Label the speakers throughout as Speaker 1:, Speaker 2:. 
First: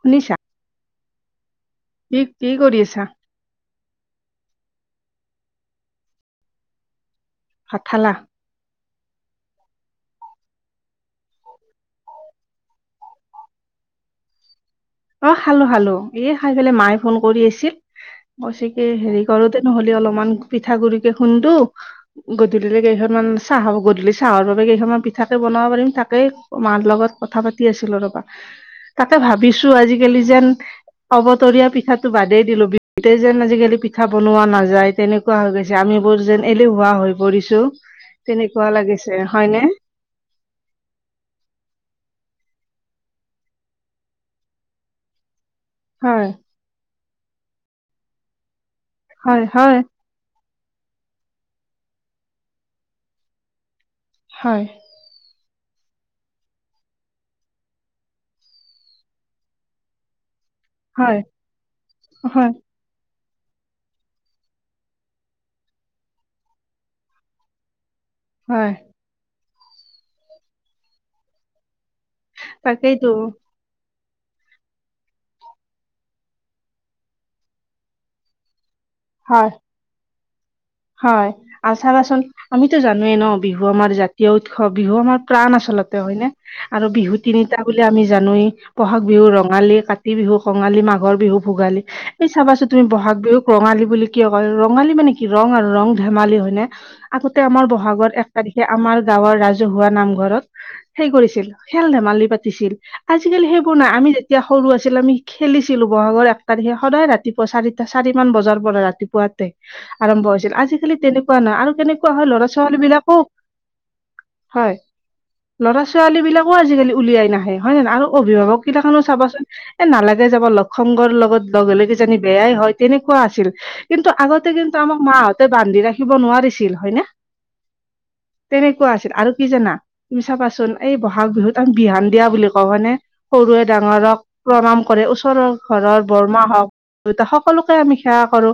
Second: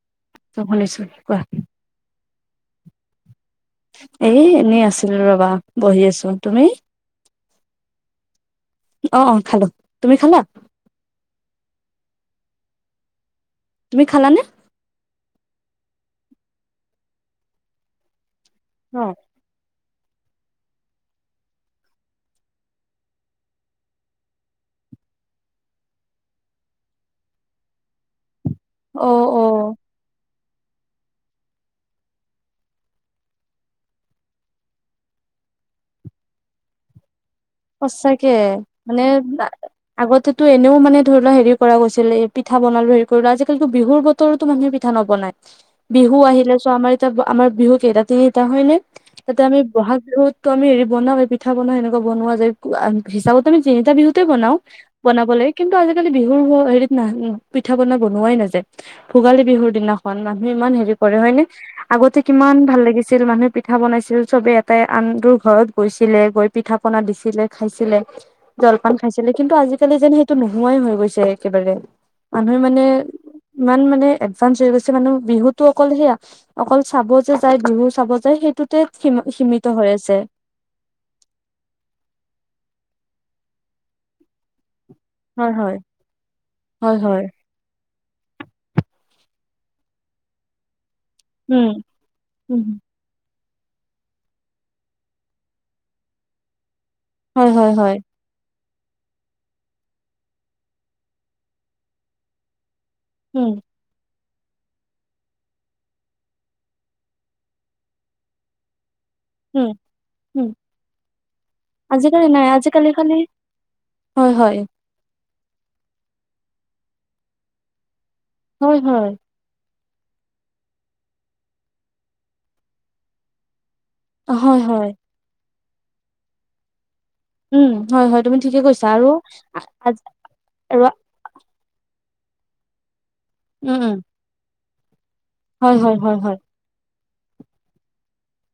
Speaker 1: শুনিছা
Speaker 2: অ শুনিছোঁ কোৱা।
Speaker 1: কি কি কৰি আছা?
Speaker 2: এ এনেই আছিলোঁ ৰবা বহি আছো, তুমি?
Speaker 1: ভাত খালা?
Speaker 2: অ অ খালো, তুমি খালা? তুমি খালা নে?
Speaker 1: অ খালো খালো এ খাই পেলাই মায়ে ফোন কৰি আছিল কৈছে কি হেৰি
Speaker 2: অ
Speaker 1: ঘৰতে নহলে অলপমান পিঠা-গুৰিকে খুন্দো গধূলি কেইখনমান চাহ গধূলি চাহৰ বাবে কেইখনমান পিঠাকে বনাব পাৰিম তাকেই মাৰহঁতৰ লগত কথা পাতি আছিলো ৰবা তাকে
Speaker 2: অ
Speaker 1: ভাবিছো আজিকালি যেন অবতৰীয়া পিঠাটো বাদেই দিলো বিহুতে যেন আজিকালি পিঠা বনোৱা নাযায় তেনে কোৱা হৈ গৈছে আমিবোৰ যেন এলেহুৱা হৈ পৰিছো তেনেকুৱা লাগিছে হয়নে
Speaker 2: আগতো এনেও মানে ধৰি লোৱা হেৰি কৰা গৈছিল এই পিঠা বনালো হেৰি কৰিলো আজিকালিতো বিহুৰ বতৰতো মানুহে পিঠা নবনায় [inaudible] বিহু
Speaker 1: হয়
Speaker 2: আহিলে চোৱা আমাৰ এতিয়া আমাৰ বিহু কেইটা তিনিটা হয়নে
Speaker 1: হয়
Speaker 2: এতিয়া আমি
Speaker 1: হয়
Speaker 2: ব'হাগ বিহুত ত আমি হেৰি বনাও পিঠা বনা এনেকোৱা বনোৱা যায় হিচাপত আমি তিনিটা বিহুতে বনাও
Speaker 1: হয়
Speaker 2: বনাব লাগে কিন্তু আজিকালি বিহুৰ হেৰিত ন পিঠা বনা বনোৱাই নাযায় ভোগালী বিহুৰ দিনাখন মানুহে ইমান হেৰি কৰে
Speaker 1: হয়
Speaker 2: হয়নে আগতে
Speaker 1: হয়
Speaker 2: কিমান ভাল লাগিছিল মানুহে পিঠা বনাইছিল, চবে এটাই আন টুৰ ঘৰত গৈছিলে, গৈ পিঠা-পনা দিছিলে খাইছিলে
Speaker 1: হয়
Speaker 2: জলপান খাইছিলে কিন্তু আজিকালি যেন সেইটো নোহোৱাই হৈ গৈছে একেবাৰে মানুহে মানে
Speaker 1: তাকেইতো
Speaker 2: ইমান মানে এডভান্স হৈ গৈছে মানুহ বিহুটো অকল সেয়া অকল চাব যে যায় বিহু চাব যায় সেইটোতে সিম
Speaker 1: হয়।
Speaker 2: সীমিত হৈ আছে
Speaker 1: হয় আৰু চাবাচোন আমিতো জানোৱেই ন বিহু আমাৰ জাতীয় উৎসৱ বিহু আমাৰ
Speaker 2: হয়
Speaker 1: প্ৰাণ
Speaker 2: হয়
Speaker 1: আচলতে হয়নে আৰু
Speaker 2: হয়
Speaker 1: বিহু
Speaker 2: হয়
Speaker 1: তিনিটা বুলি আমি জানোৱেই ব'হাগ বিহু ৰঙালী, কাতি বিহু কঙালী, মাঘৰ বিহু
Speaker 2: উম
Speaker 1: ভোগালী এই
Speaker 2: উম
Speaker 1: চাবাছো তুমি ব'হাগ বিহুক ৰঙালী বুলি কিয় কয় ৰঙালী মানে কি ৰং আৰু ৰং ধেমালি হয় নে আগতে
Speaker 2: হয়
Speaker 1: আমাৰ
Speaker 2: হয় হয়
Speaker 1: ব'হাগৰ এক তাৰিখে আমাৰ গাঁৱৰ ৰাজহুৱা নামঘৰত সেই কৰিছিল খেল-ধেমালি পাতিছিল আজিকালি
Speaker 2: উম
Speaker 1: সেইব নাই আমি তেতিয়া সৰু আছিলো আমি খেলিছিলো ব'হাগৰ এক তাৰিখে সদায় ৰাতিপুৱা চাৰিটা চাৰি মান বজাৰ পৰা ৰাতিপুৱাত তে
Speaker 2: উম
Speaker 1: আৰম্ভ
Speaker 2: উম
Speaker 1: হৈছিল আজিকালি তেনেকুৱা নাই আৰু কেনেকুৱা
Speaker 2: আজিকালি
Speaker 1: হয়
Speaker 2: নাই
Speaker 1: ল'ৰা-ছোৱালী
Speaker 2: আজিকালি খালি
Speaker 1: বিলাকও হয় ল'ৰা-ছোৱালী বিলাকও আজিকালি উলিয়াই নাহে হয় নহয় আৰু অভিভাৱক
Speaker 2: হয়
Speaker 1: গিলাখনতো
Speaker 2: হয়
Speaker 1: চাবাচোন এ নালাগে যাব লগ সংগৰ লগত লগ কেজনি বেয়াই হয় তেনেকুৱা আছিল কিন্তু আগতে
Speaker 2: হয় হয়
Speaker 1: আমাক মাহঁতে বান্ধি ৰাখিব নোৱাৰিছিল হয়নে?
Speaker 2: উম হয় হয় তুমি ঠিকে কৈছা
Speaker 1: তেনেকুৱা আছিল আৰু কি জানা
Speaker 2: আৰু
Speaker 1: তুমি চাবাচোন এই ব'হা গ বিহুত আমি বিহান দিয়া বুলি কওঁ হয়নে, সৰুৱে
Speaker 2: উম উম
Speaker 1: ডাঙৰক প্ৰণাম কৰে ওচৰৰ
Speaker 2: হয় হয়
Speaker 1: ঘৰৰ
Speaker 2: হয় হয়
Speaker 1: বৰমা হওঁক দেউতা সকলোকে আমি সেৱা কৰো,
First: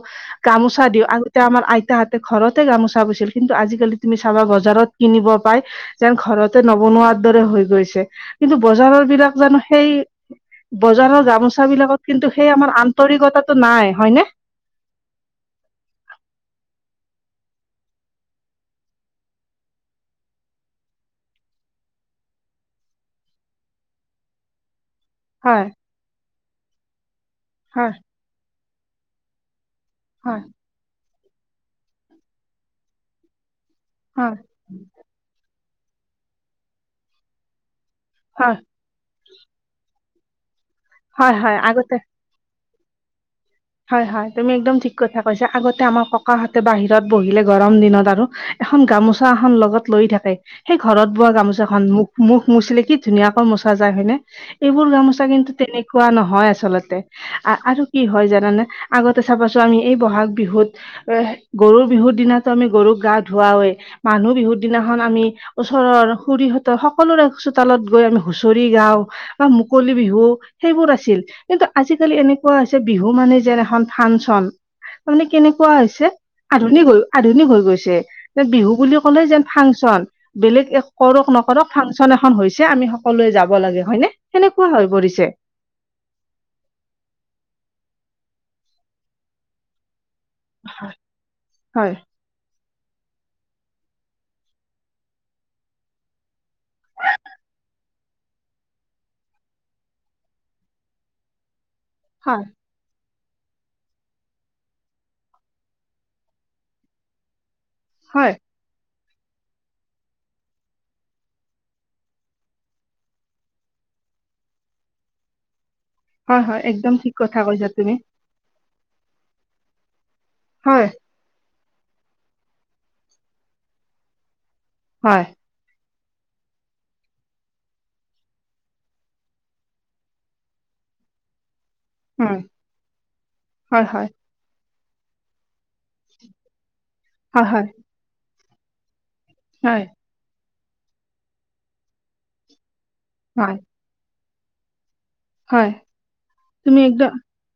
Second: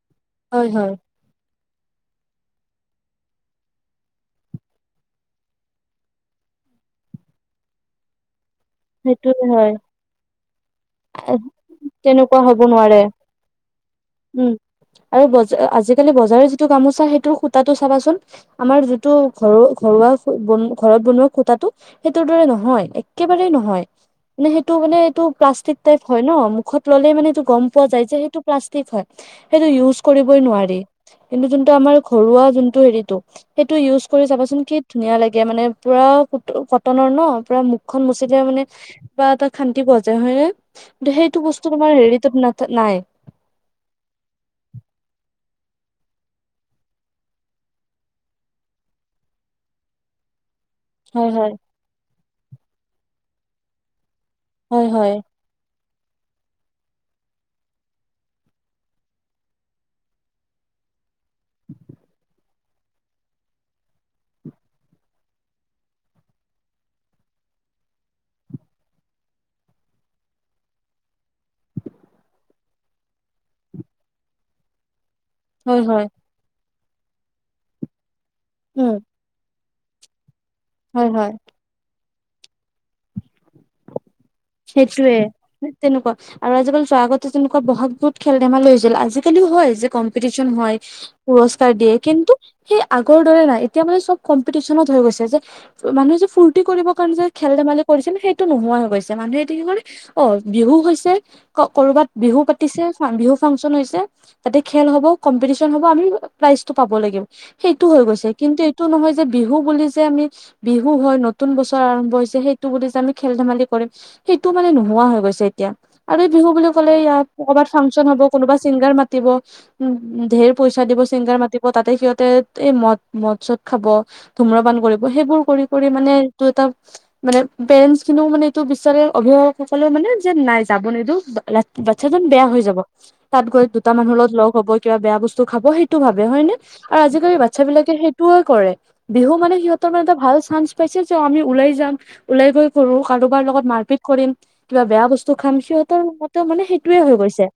Speaker 2: হয়
Speaker 1: গামোচা
Speaker 2: হয়
Speaker 1: দিওঁ আগতে আমাৰ আইতাহঁতে ঘৰতে গামোচা বৈছিল কিন্তু আজিকালি তুমি চাবা বজাৰত কিনিব পাই যেন ঘৰতে নবনোৱাৰ দৰে হৈ গৈছে কিন্তু বজাৰৰ বিলাক
Speaker 2: সেইটোয়ে
Speaker 1: জানো
Speaker 2: হয়
Speaker 1: সেই বজাৰৰ গামোচা বিলাকত কিন্তু
Speaker 2: তেনেকুৱা
Speaker 1: সেই
Speaker 2: হ'ব
Speaker 1: আমাৰ
Speaker 2: নোৱাৰে
Speaker 1: আন্তৰিকতাটো নাই হয়নে
Speaker 2: উম আৰু বজা আজিকালি বজাৰৰ যিটো গামোচা সেইটো সূতাটো চাবাচোন আমাৰ যিটো ঘৰু ঘৰুৱা ঘৰত বনোৱা সূতাটো সেইটোৰ দৰে নহয়, একেবাৰে ন হয় মে সেইটো মানে এইটো
Speaker 1: হয়
Speaker 2: প্লাষ্টিক টাইপ হয় ন মুখত ললে মানে গম
Speaker 1: হয়
Speaker 2: পোৱা যায় যে সেটোক প্লাষ্টিক হয় সেইটো ইউজ
Speaker 1: হয়
Speaker 2: কৰিবই নোৱাৰি কিন্তু যোনটো আমাৰ ঘৰুৱা যোনটো হেৰিটো সেইটো ইউজ কৰি
Speaker 1: হয়
Speaker 2: চাবাচোন কি ধুনীয়া লাগে মানে পুৰা ক কটনৰ ন পুৰা মুখখন মুচিলে
Speaker 1: হয়
Speaker 2: মানে কিবা এটা শান্তি পোৱা যায় হয়নে কিন্তু
Speaker 1: হয়
Speaker 2: সেইটো
Speaker 1: হয়
Speaker 2: বস্তু
Speaker 1: আগতে
Speaker 2: তোমাৰ ৰিটত না নাই
Speaker 1: হয় হয় তুমি একদম ঠিক কথা কৈছা আগতে আমাৰ ককাহঁতে বাহিৰত বহিলে গৰম দিনত আৰু এখন গামোচা এখন লগত লৈ থাকে সেই ঘৰত
Speaker 2: হয়
Speaker 1: বোৱা
Speaker 2: হয়
Speaker 1: গামোচাখন মুখ মুখ মচিলে কি ধুনীয়াকৈ মোচা যায় হয়নে
Speaker 2: হয়
Speaker 1: এইবোৰ
Speaker 2: হয়
Speaker 1: গামোচা কিন্তু তেনেকুৱা নহয় আচলতে আৰু কি হয় জান [unintelligible] [unintelligible] মানে আগতে চাবাছো আমি এই ব'হাগ বিহুত এ গৰু বিহুৰ দিনা আমি গৰুক গা ধুৱাওৱেই, মানুহ বিহুৰ দিনাখন আমি [unintelligible] ওচৰৰ খুৰীহঁতৰ সকলোৰে চোতালত গৈ আমি হুঁচৰি গাও। [unintelligible] বা মুকলি বিহু সেইবোৰ আছিল কিন্তু আজিকালি এনেকুৱা হৈছে বিহু [unintelligible] বিহু মানে যেন এখন ফাংচন তাৰমানে কেনেকুৱা
Speaker 2: হয় হয়
Speaker 1: হৈছে [unintelligible] আধুনিক হৈ আধুনিক হৈ গৈছে যে বিহু
Speaker 2: উম,
Speaker 1: বুলি ক'লে যেন ফাংচন। বেলেগ একো [unintelligible]
Speaker 2: হয়
Speaker 1: কৰক
Speaker 2: হয়।
Speaker 1: নকৰক ফাংচন এখন হৈছে আমি সকলোৱে যাব লাগে হয় নে? [unintelligible]
Speaker 2: সেইটোৱে [inaudible] তেনেকুৱা আৰু আজিকালি চোৱা আগতে তেনেকুৱা ব'হাগ বিহুত খেল-ধেমালি হৈছিল আজিকালি হয় যে কম [unintelligible] কম্পিটিচন হয়, পুৰস্কাৰ দিয়ে কিন্তু [unintelligible] সেই আগৰ দৰে নাই এতিয়া মানে চব কম্পিটিচনত হৈ গৈছে যে [unintelligible] মানুহে যে ফুৰ্তি কৰিব কাৰণে যে খেল-ধেমালি কৰিছিল সেইটো নোহোৱা হৈ গৈছে। [inaudible] মানুহেটো কি কৰে অ বিহু হৈছে, কৰবাত বিহু
Speaker 1: হয়
Speaker 2: পাতিছে। [inaudible] [unintelligible] বিহু ফাংচন হৈছে, তাতে খেল হব, কম্পিটিচন হব আমি প্ৰাইচটো পাব লাগে। [unintelligible] সেইটো হৈ গৈছে
Speaker 1: হয়
Speaker 2: কিন্তু [unintelligible] এইটো নহয় যে বিহু বুলি যে আমি বিহু হয় নতুন বছৰ আৰম্ভ হৈছে সেইটো বুলি যে আমি খেল-ধেমালি [unintelligible] [unintelligible] সেইটো মানে ন এতিয়া। আৰু
Speaker 1: হয়
Speaker 2: বিহু
Speaker 1: হয়
Speaker 2: বুলি
Speaker 1: একদম
Speaker 2: কলে
Speaker 1: ঠিক
Speaker 2: ইয়াত
Speaker 1: কথা
Speaker 2: ক'ৰবাত
Speaker 1: কৈছা তুমি
Speaker 2: ফাংন হব কোনোবা চিংগাৰ মাতিব, উম ধেৰ পইচা
Speaker 1: হয়
Speaker 2: দিব [unintelligible] চিংগাৰ মাতিব, তাতে সিহঁতে এই মদ-মদ চদ খাব, ধুম্ৰপান কৰিব,
Speaker 1: হয়
Speaker 2: সেইবোৰ কৰি [unintelligible] কৰি মানে এইটো এটা মানে পেৰেঞ্চখিনিও মানে [unintelligible] টো বিচাৰে অভিভাৱকসকলেও মানে যে নাই যাব নিদিও ৰা [unintelligible] বাচ্ছাজন
Speaker 1: উম
Speaker 2: বেয়া হৈ যাব। তাত গৈ
Speaker 1: হয়
Speaker 2: দুটা
Speaker 1: হয়
Speaker 2: মানুহৰ লগত লগ হব, কিবা বেয়া বস্তু খাব সেইটো ভাবে হয় নে? [unintelligible] আৰু আজিকালি
Speaker 1: হয় হয়
Speaker 2: বাচ্ছাবিলাকে সেইটোৱেই কৰে। বিহু মানে
Speaker 1: হয়
Speaker 2: সিহঁতৰ মানে এটা ভাল চানস [unintelligible] [unintelligible] পাইছোঁ যে আমি ওলাই যাম, ওলাই গৈ কৰো কাৰোবাৰ
Speaker 1: হয়
Speaker 2: লগত মাৰপিট কৰিম, কিবা বেয়া বস্তু খাম,
Speaker 1: হয়
Speaker 2: সিহঁতৰ মতে মানে সেইটোৱেই হৈ গৈছে। [inaudible]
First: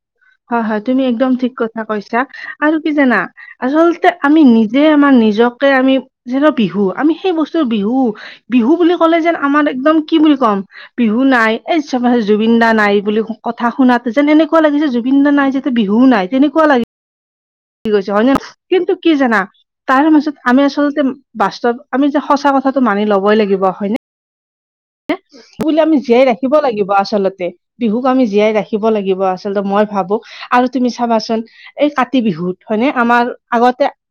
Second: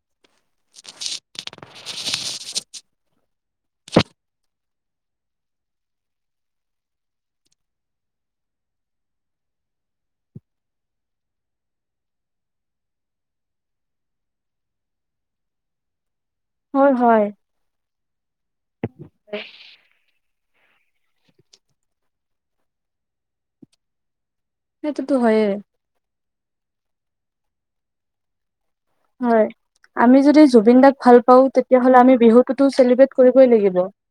Speaker 1: হয়-হয়। তুমি একদম ঠিক কথা কৈছা আৰু কি জানা? [unintelligible] আচলতে আমি নিজে আমাৰ নিজকে আমি যেনে বিহু আমি সেই বস্তুৰ বিহু [unintelligible] বিহু বুলি ক'লে যেন আমাৰ একদম কি বুলি ক'ম [unintelligible] বিহু নাই, এই চাবা যে জুবিন দা নাই বুলি কথা শুনাতো যেন এনেকুৱা লাগিছে জু [unintelligible] জুবিন দা নাই যেতিয়া বিহুও নাই তেনেকুৱা [inaudible]
Speaker 2: হয় হয়। [unintelligible]
Speaker 1: কি [unintelligible] হয় ন কিন্তু কি জানা? তাৰ মাজত আমি আচলতে বাস্তৱ আমি যে সঁচা কথাটো মানি ল'বই লাগিব হয় নে? [unintelligible]
Speaker 2: সেইটোতো হয়েই।
Speaker 1: [unintelligible] বুলি আমি জীয়াই ৰাখিব লাগিব আচলতে বিহুক আমি জীয়াই ৰাখি থাকিব লাগিব
Speaker 2: হয়
Speaker 1: আচলতে মই
Speaker 2: আমি
Speaker 1: ভাবোঁ
Speaker 2: যদি
Speaker 1: আৰু
Speaker 2: জুবিন
Speaker 1: তুমি
Speaker 2: দাক ভাল
Speaker 1: চাবা চোন
Speaker 2: পাওঁ
Speaker 1: এই কাতি বিহুত হয়নে আমাৰ আগত [unintelligible]
Speaker 2: হ [unintelligible]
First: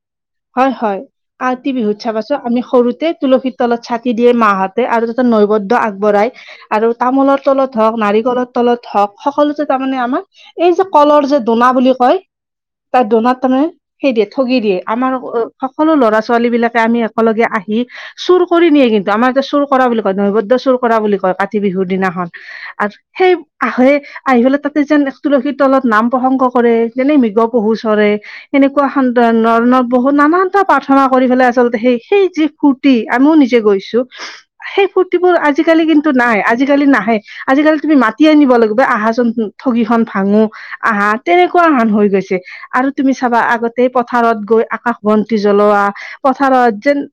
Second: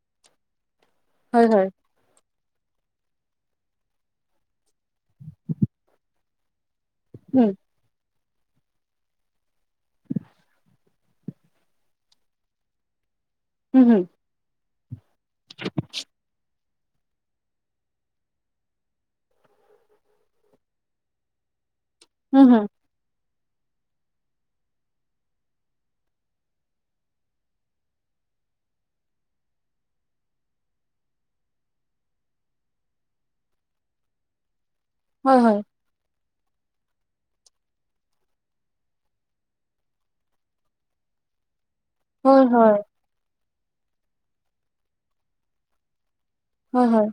Speaker 1: হয়-হয়। কাতি বিহুত [inaudible] চাবছো আমি সৰুতে তুলসীৰ তলত চাকি দিয়ে মাহঁতে আৰু তাতে নৈবদ্য আগবঢ়াই [unintelligible] আৰু তামোলৰ
Speaker 2: উম
Speaker 1: তলত [unintelligible] হওঁক, নাৰিকলৰ তলত হওঁক, সকলোতে তাৰমানে আমাৰ এই যে কলৰ যে দোনা বুলি কয় [unintelligible] তাত দোনাত তাৰমানে
Speaker 2: উম হুম
Speaker 1: সেই দিয়ে ঠগি দিয়ে। আমাৰ সকলো ল'ৰা-ছোৱালী বিলাকে আমি [unintelligible] [unintelligible] লগে আহি চুৰ কৰি নিয়ে কিন্তু আমাৰ এতিয়া চুৰ কৰা বুলি কয় নৈবদ্য চুৰ কৰা বুলি কয় কাতি বিহুত। দিনাখন
Speaker 2: উম হুম
Speaker 1: আৰু সেই [inaudible] আহে আহি পেলাই তাতে যেন এক তুলসীৰ তলত নাম প্ৰসংগ কৰে। যেনে মৃগ পহু চৰে [unintelligible] সেনেকুৱা এখন ধৰণৰ বহুত নানানটা প্ৰাৰ্থনা কৰি পেলাই আচলতে সেই সেই যি সূ ফুৰ্তি আমিও নিজে গৈছো সেই ফূুৰ্তিবোৰ
Speaker 2: হয় হয়
Speaker 1: আজিকালি কিন্তু নাই, আজিকালি নাহে। আজিকালি তুমি মাতি আনিব লাগিব আহাচোন ঠগিখন ভাঙো আহা তেনেকুৱা আহান হৈ গৈছে
Speaker 2: হয় হয়
Speaker 1: আৰু তুমি চাবা আগতে পথাৰত গৈ আকাশ বন্তি জ্বলোৱা পথাৰত
Speaker 2: হয়
Speaker 1: যেন
Speaker 2: হয়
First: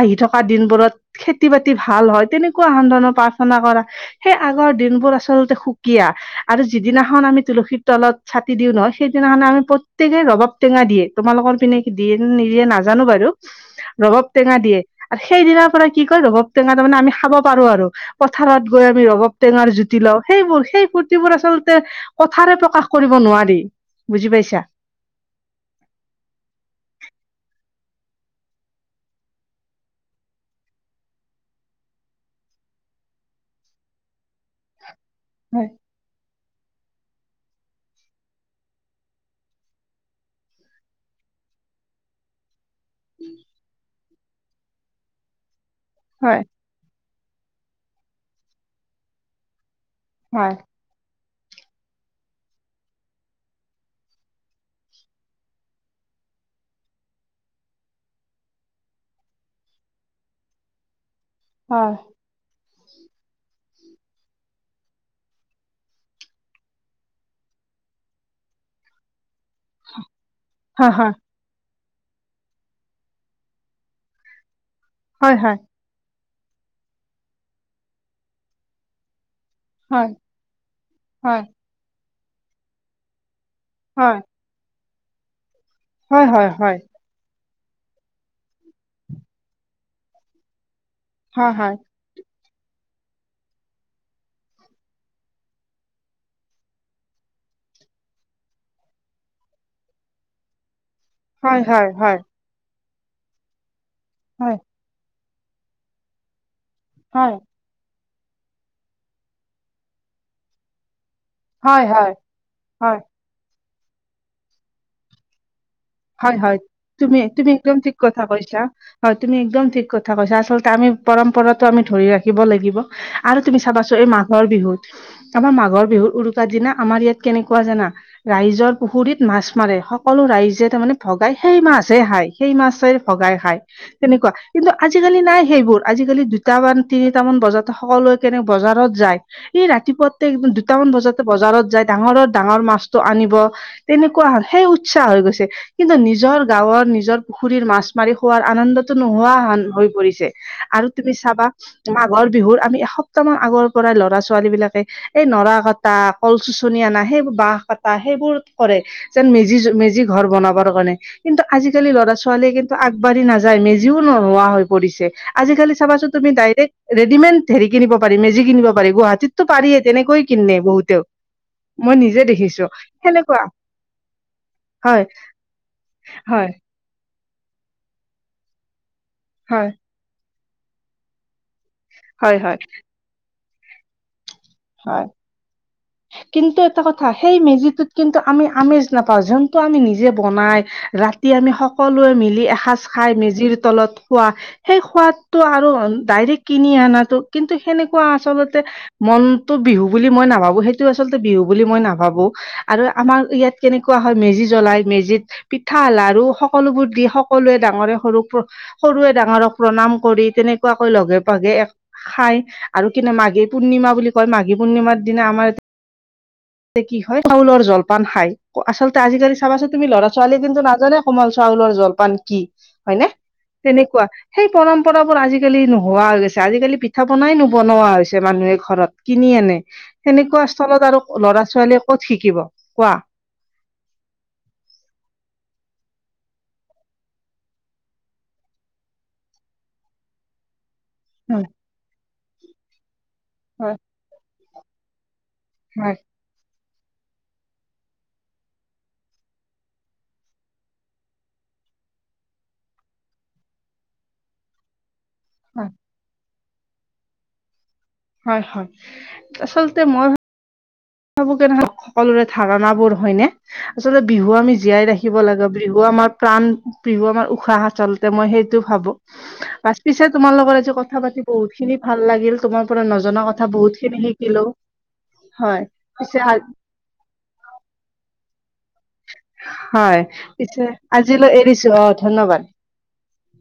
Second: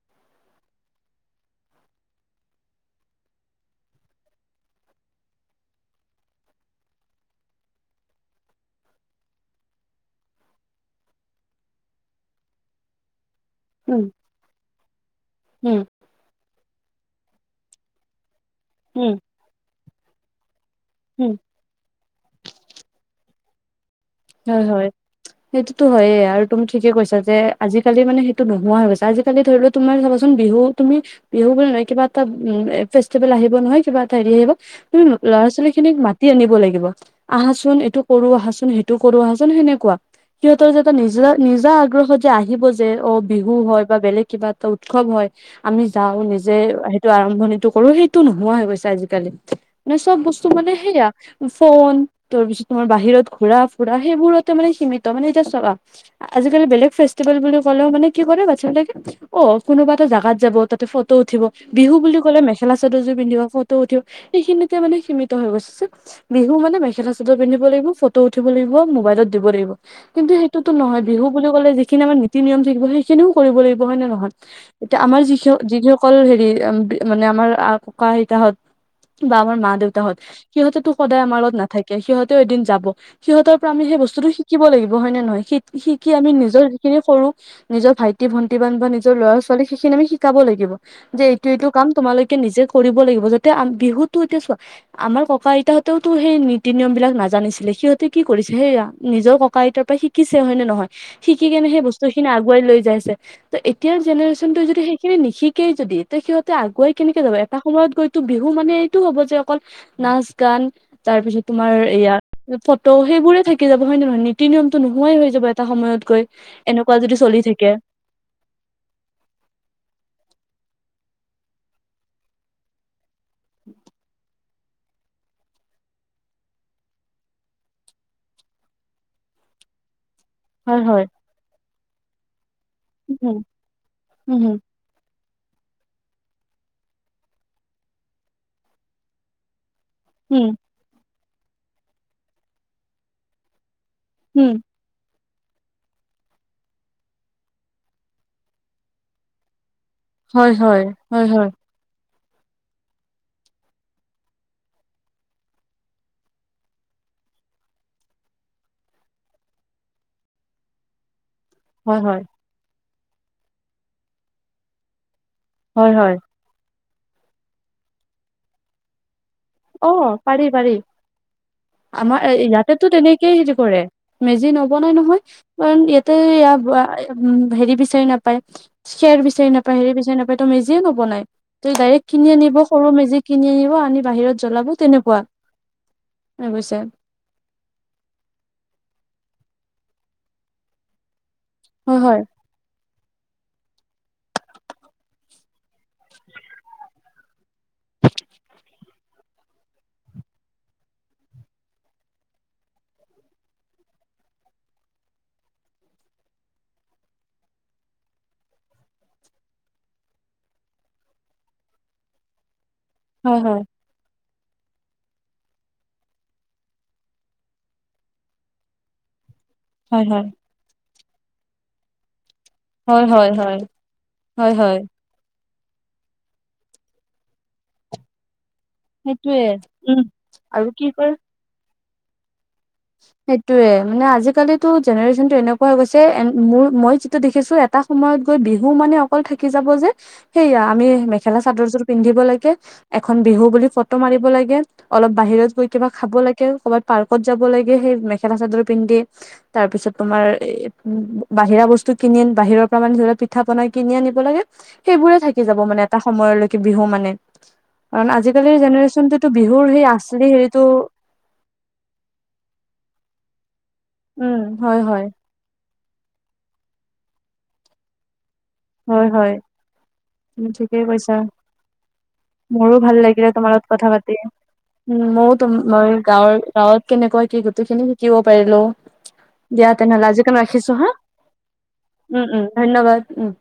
Speaker 1: আহি থকা দিনবোৰত খেতি বাতিৰ ভাল হয় তেনেকুৱা আনদনৰ প্ৰাৰ্থনা কৰা সেই আগৰ দিনবোৰ আচলতে সুকীয়া, আৰু যিদিনাখন আমি তুলসীৰ তলত ছাকি দিও নহয় সেইদিনাখনট আমি প্ৰত্যেকে ৰবাব টেঙা দিয়ে তোমালোকৰ পিনে দিয়ে নিদিয়ে নাজানো বাৰু।
Speaker 2: উম
Speaker 1: ৰবাব টেঙা দিয়ে আৰু সেইদিনাৰ
Speaker 2: উম
Speaker 1: পৰা কি কয় বৰাব টেঙা তাৰমানে আমি খাব পাৰো আৰু, পথাৰত গৈ আমি
Speaker 2: উম
Speaker 1: ৰবাৱ টেঙাৰ জুতি লওঁ সেইবোৰ সেই
Speaker 2: উম
Speaker 1: ফূৰ্তিবোৰ আচলতে কথাৰে প্ৰকাশ কৰিব নোৱাৰি। বুজি পাইছা
Speaker 2: হয় হয়। সেইটোতো হয়ে, আৰু তুমি ঠিকে কৈছা যে আজিকালি মানে সেইটো নোহোৱা হৈ গৈছে আজিকালি ধৰি লও তোমাৰ চাবাচোন বিহু তুমি বিহু বুলি নহয় কিবা এটা উম ফেষ্টিভেল আহিব নহয় কিবা এটা হেৰি আহিব তুমি ল'ৰা
Speaker 1: হয়
Speaker 2: ছোৱালী খিনিক মাতি আনিব লাগিব আহাচোন এইটো কৰো আহাচোন সেইটো কৰো আহাচোন সেনেকুৱা, সিহঁতৰ যে এটা নিজা নিজা আগ্ৰহত যে আহিব যে অ বিহু হয় বা বেলেগ কিবা এটা উৎসৱ হয় আমি যাও
Speaker 1: হয়
Speaker 2: নিজে টো আৰম্ভণিটো কৰো সেইটো নোহোৱা হৈ গৈছে আজিকালি, মানে চব বস্তু
Speaker 1: হয়
Speaker 2: মানে সেইয়া ফোন তাৰপিছত তোমাৰ বাহিৰত ঘোৰা ফুৰা সেইবোৰতে মানে সীমিত মানে এতিয়া চাবা আজিকালি বেলেগ ফেষ্টিভেল বুলি ক'লেও মানে কি কৰে বাচ্ছাি বিলাকে অ কোনোবা এটা জাগাত যাব তাতে ফটো উঠিব, বিহু
Speaker 1: হয়
Speaker 2: বুলি ক কলে মেখা চাদৰযোৰ পিন্ধিব ফটো উঠিব স এইখিনিতে মানে সীমিত হৈ গৈছে। বিহু মানে মেখেল চাদৰ পিন্ধিব লাগিব ফটো উঠ দিব লাগিব মুবাইলত দিব লাগিব, কিন্তু সেইটো নহয়
Speaker 1: হয়
Speaker 2: বিহু বুলি ক'লে যিখিনি আমাৰ নীতি নিয়ম থাকিব সেইখিনিও কৰিব লাগিব, হয় নে নহয়? এতিয়া আমাৰ যি
Speaker 1: হয়
Speaker 2: সক যি হওক অকল হেৰি মানে আমাৰ ককা-আইতাহত বা আমাৰ মা
Speaker 1: হয়
Speaker 2: দেউতাহত, সিহঁতেটো সদায় আমাৰ
Speaker 1: হয়
Speaker 2: লগত নাথাকে সিহঁতেও এদিন যাব, সিহঁতৰ পৰা আমি সেই
Speaker 1: হয়
Speaker 2: বস্তুটো শিক শিকিব লাগিব হয় নে নহয়? শি-শিকি
Speaker 1: হয়
Speaker 2: আমি নিজৰ
Speaker 1: হয়
Speaker 2: যিখিনি সৰু নিজৰ ভাইটি ভন্টি বান্ধ বা নিজৰ ল'ৰা ছোৱালী সেইখিনি আমি শিকাব লাগিব, যে এইটো
Speaker 1: হয়
Speaker 2: এইটো
Speaker 1: হয়
Speaker 2: কাম তোমালৈ নিজে কৰিব লাগিব যাতে আম বিহুতো এতিয়া চোৱা আমাৰ ককা, আইতা হঁতেওতো সেই নীতি নিয়ম বিলাক নাজানিছিলে সিহঁতে কি কৰিছে সেইয়া নিজৰ ককা, আইতাৰ পৰা শিকিছে, হয় নে নহয়? শিকি
Speaker 1: হয়
Speaker 2: কেনে সেই
Speaker 1: হয়
Speaker 2: বস্তু
Speaker 1: হয়
Speaker 2: খিনি আগ আগুৱাই লৈ যাইছে, ত এতিয়াৰ
Speaker 1: হয়
Speaker 2: জেনেৰেশ্যনটোৱে যদি সেইখিনি নিশিকেই যদি ত সিহতে আগুৱাই কেনেকে
Speaker 1: হয়
Speaker 2: যাব, এটা সময়ত গৈতো বিহু মানে এইটো হ'ব যে অকল নাচ, গান তাৰপিছত তোমাৰ
Speaker 1: হয় হয় হয় হয় হয়
Speaker 2: এয়া ফটো
Speaker 1: হয়
Speaker 2: সেইবোৰে থাকি যাব, হয় নে নহয়? নীতি নিয়মতো নোহোৱাই হৈ যাব এটা সময়ত। গৈ
Speaker 1: হয় হয়
Speaker 2: এনেকুৱা যদি
Speaker 1: তুমি
Speaker 2: চলি
Speaker 1: তুমি
Speaker 2: থাকে।
Speaker 1: একদম ঠিক কথা কৈছা। হয়, তুমি একদম ঠিক কথা কৈছা, আচলতে আমি পৰম্পৰাটো আমি ধৰি ৰাখিব লাগিব। আৰু তুমি চাবাচো এই মাঘৰ বিহুত, আমাৰ মাঘৰ বিহুৰ উৰুকাৰ দিনা আমাৰ ইয়াত কেনেকুৱা জানা? ৰাইজৰ পুখুৰীত মাছ মাৰে সকলো ৰাইজ
Speaker 2: হয়
Speaker 1: তাৰমানে
Speaker 2: হয়
Speaker 1: ভগাই সেই মাছ হে খায় সেই মাছে ভগাই
Speaker 2: উম
Speaker 1: খায় তেনেকুৱা
Speaker 2: উম
Speaker 1: কিন্তু আজিকালি নাই সেইবোৰ আজিকালি দুটা মান, তিনিটামান বজাতে সকলোৱে কেনে বজাৰত যায় এই ৰাতিপুৱা তে
Speaker 2: উম
Speaker 1: দুটামান বজাতে বজাৰত যায় ডাঙৰৰ, ডাঙৰ মাছটো আনিব তেনেকুৱা হয়,
Speaker 2: উম
Speaker 1: সেই উৎসাহ হৈ গৈছে। কিন্তু নিজৰ গাঁৱৰ, নিজৰ পুখুৰীৰ মাছ মাৰি খোৱাৰ আনন্দতো নোহোৱা হন হৈ পৰি ছে,
Speaker 2: হয় হয়
Speaker 1: আৰু তুমি
Speaker 2: হয়
Speaker 1: চাবা
Speaker 2: হয়
Speaker 1: মাঘৰ বিহুৰ আমি এসপ্তাহ মান আগৰ পৰাই ল'ৰা ছোৱালীবিলাকে এই নৰা কটা কল চুচনি আনা সেইবো বাহ কটা সেইবোৰ কৰে, যেন মেজি মেজি ঘৰ বনাব [unintelligible] কিন্তু আজিকালি
Speaker 2: হয়
Speaker 1: ল'ৰা
Speaker 2: হয়
Speaker 1: ছোৱালীয়ে কিন্তু আগবাঢ়ি নাযায়, মেজিও নোহোৱা হৈ পৰিছে। আজিকালি
Speaker 2: হয়
Speaker 1: চাবাচোন
Speaker 2: হয়
Speaker 1: তুমি ডাইৰেক্ট ৰেডিমেড হেৰি কিনিব পাৰি মেজি কিনিব পাৰি, গুৱাহাটিত তো পাৰিয়ে,
Speaker 2: অ
Speaker 1: তেনেকৈ
Speaker 2: পাৰি
Speaker 1: কিনে
Speaker 2: পাৰি
Speaker 1: বহুতেও। মই
Speaker 2: আমাৰ
Speaker 1: নিজে দেখিছো
Speaker 2: ইয়াতেতো তেনেকেই
Speaker 1: সেনেকুৱা
Speaker 2: হেৰি কৰে, মেজি নবনাই
Speaker 1: হয়
Speaker 2: নহয়। কাৰণ ইয়াতে
Speaker 1: হয়
Speaker 2: ইয়া বা হেৰি বিচাৰি নাপায়, খেৰ বিচাৰি
Speaker 1: হয়
Speaker 2: নাপায়, হেৰি বিচাৰি নাপায় ত' মেজিয়ে নবনায়, ত' ডাইৰেক্ট কিনি
Speaker 1: হয়
Speaker 2: আনিব,
Speaker 1: হয়
Speaker 2: সৰু মেজি কিনি আনিব, আনি বাহিৰত জলাব
Speaker 1: হয়
Speaker 2: তেনেকুৱা।
Speaker 1: কিন্তু এটা
Speaker 2: [unintelligible]
Speaker 1: কথা সেই মেজিটোত কিন্তু আমি আমেজ নাপাওঁ, যোনটো আমি নিজে বনাই ৰাত তি আমি
Speaker 2: হয়
Speaker 1: সকলোৱে মিলি এসাঁজ খাই মেজিৰ তলত খোৱা, সেই খোৱাদটো আৰু ডাইৰেক্ট কিনি আনাটো কিন্তু সেনেকুৱা আচলতে মন টো বিহু বুলি মই নাভাবোঁ, সেইটো আচলতে বিহু বুলি মই নাভাবোঁ। আৰু আমাৰ ইয়াত কেনেকুৱা হয় মেজি জ্বলাই, মেজিত পিঠা, লাৰু সকলোবোৰ দি সকলোৱে ডাঙৰে সৰু সৰুৱে ডাঙৰক প্ৰণাম কৰি তেনেকুৱাকৈ লগে ভাগে খাই আৰু কিনে
Speaker 2: হয় হয়
Speaker 1: মাঘীৰ
Speaker 2: হয়
Speaker 1: পূৰ্ণিমা বুলি কয়, মাঘী পূৰ্ণিমাৰ দিনা আমাৰ কি হয় চাউলৰ জলপান খাই, আচলতে আজিকালি চাবাচো তুমি
Speaker 2: হয়
Speaker 1: ল'ৰা ছোৱালী কিন্তু নাজানে কোমল চাউলৰ জলপান কি
Speaker 2: হয়
Speaker 1: হয়নে?
Speaker 2: হয় হয় হয়
Speaker 1: তেনেকুৱা, সেই
Speaker 2: হয় হয়
Speaker 1: পৰম্পৰা বোৰ আজিকালি নোহোৱা হৈ গৈছে, আজিকালি পিঠা বনাই নবনোৱা হৈছে মানুহে ঘৰত। কিনি
Speaker 2: সেইটোয়ে
Speaker 1: আনে,
Speaker 2: উম
Speaker 1: সেনেকুৱা
Speaker 2: কি
Speaker 1: স্থলত আৰু
Speaker 2: কৰে
Speaker 1: ল'ৰা ছোৱালীয়ে ক'ত শিকিব কোৱা।
Speaker 2: সেইটোয়ে, মানে আজিকালিতো জেনেৰেচনটো এনেকুৱা হৈ গৈছে এ, মোৰ মই যিটো দেখিছোঁ এ টা সময়ত গৈ বিহু মানে অকল থাকি যাব যে সেইয়া আমি মেখেলা
Speaker 1: হয়
Speaker 2: চাদৰজোৰ পিন্ধিব লাগে, এখন বিহু বুলি
Speaker 1: হয়
Speaker 2: ফটো মাৰিব লাগে, অলপ বাহিৰত গৈ কিবা
Speaker 1: হয়
Speaker 2: খাব লাগে, ক'ৰবাত পাৰ্কত যাব লাগে সেই মেখেলা চাদৰ পিন্ধি। তাৰপিছত তোমাৰ এ, বাহিৰা বস্তু কিনি আন বাহিৰৰ পৰা মানে ধৰি লও পিঠা বনাই কিনি আনিব লাগে। সেইবোৰে থাকি যাব,
Speaker 1: হয়
Speaker 2: মানে এটা সময়লৈকে বিহু মানে। কাৰণ
Speaker 1: হয়
Speaker 2: আজিকালিৰ
Speaker 1: হয়
Speaker 2: জেনেৰেশ্যনটোতো বিহুৰ
Speaker 1: আচলতে
Speaker 2: সেই
Speaker 1: মই
Speaker 2: আচলি হেৰিটো
Speaker 1: [unintelligible] সকলোৰে ধাৰণাবোৰ হয়নে? আচলতে বিহু
Speaker 2: উম
Speaker 1: আমি
Speaker 2: হয়
Speaker 1: জীয়াই
Speaker 2: হয়
Speaker 1: ৰাখিব লাগে। বিহু আমাৰ প্ৰাণ, বিহু আমাৰ উশাহচল। তে মই সেইটো ভাবোঁ।
Speaker 2: হয় হয়
Speaker 1: পাচ পিছে তোমাৰ
Speaker 2: তুমি
Speaker 1: লগত আজি
Speaker 2: ঠিকেই
Speaker 1: কথা
Speaker 2: কৈছা
Speaker 1: পাতি বহুতখিনি ভাল লাগিল। তোমাৰ
Speaker 2: মোৰো
Speaker 1: পৰা
Speaker 2: ভাল লাগিলে
Speaker 1: নজনা
Speaker 2: তোমাৰ
Speaker 1: কথা
Speaker 2: লগত
Speaker 1: বহুতখিনি
Speaker 2: পাতি
Speaker 1: শিকিলো।
Speaker 2: উম, মইও,
Speaker 1: হয়
Speaker 2: মই
Speaker 1: পিছে আ-
Speaker 2: গাঁৱৰ গাঁৱত কেনেকুৱা কি গোটেইখিনি শিকিব পাৰিলো। দিয়া
Speaker 1: হয়
Speaker 2: তেনেহ'লে আজি কাম
Speaker 1: পিছে
Speaker 2: ৰাখিছোঁ হা,
Speaker 1: আজিলৈ এৰিছো অ
Speaker 2: উম,
Speaker 1: ধন্যবাদ
Speaker 2: উম, ধন্যবাদ, উম।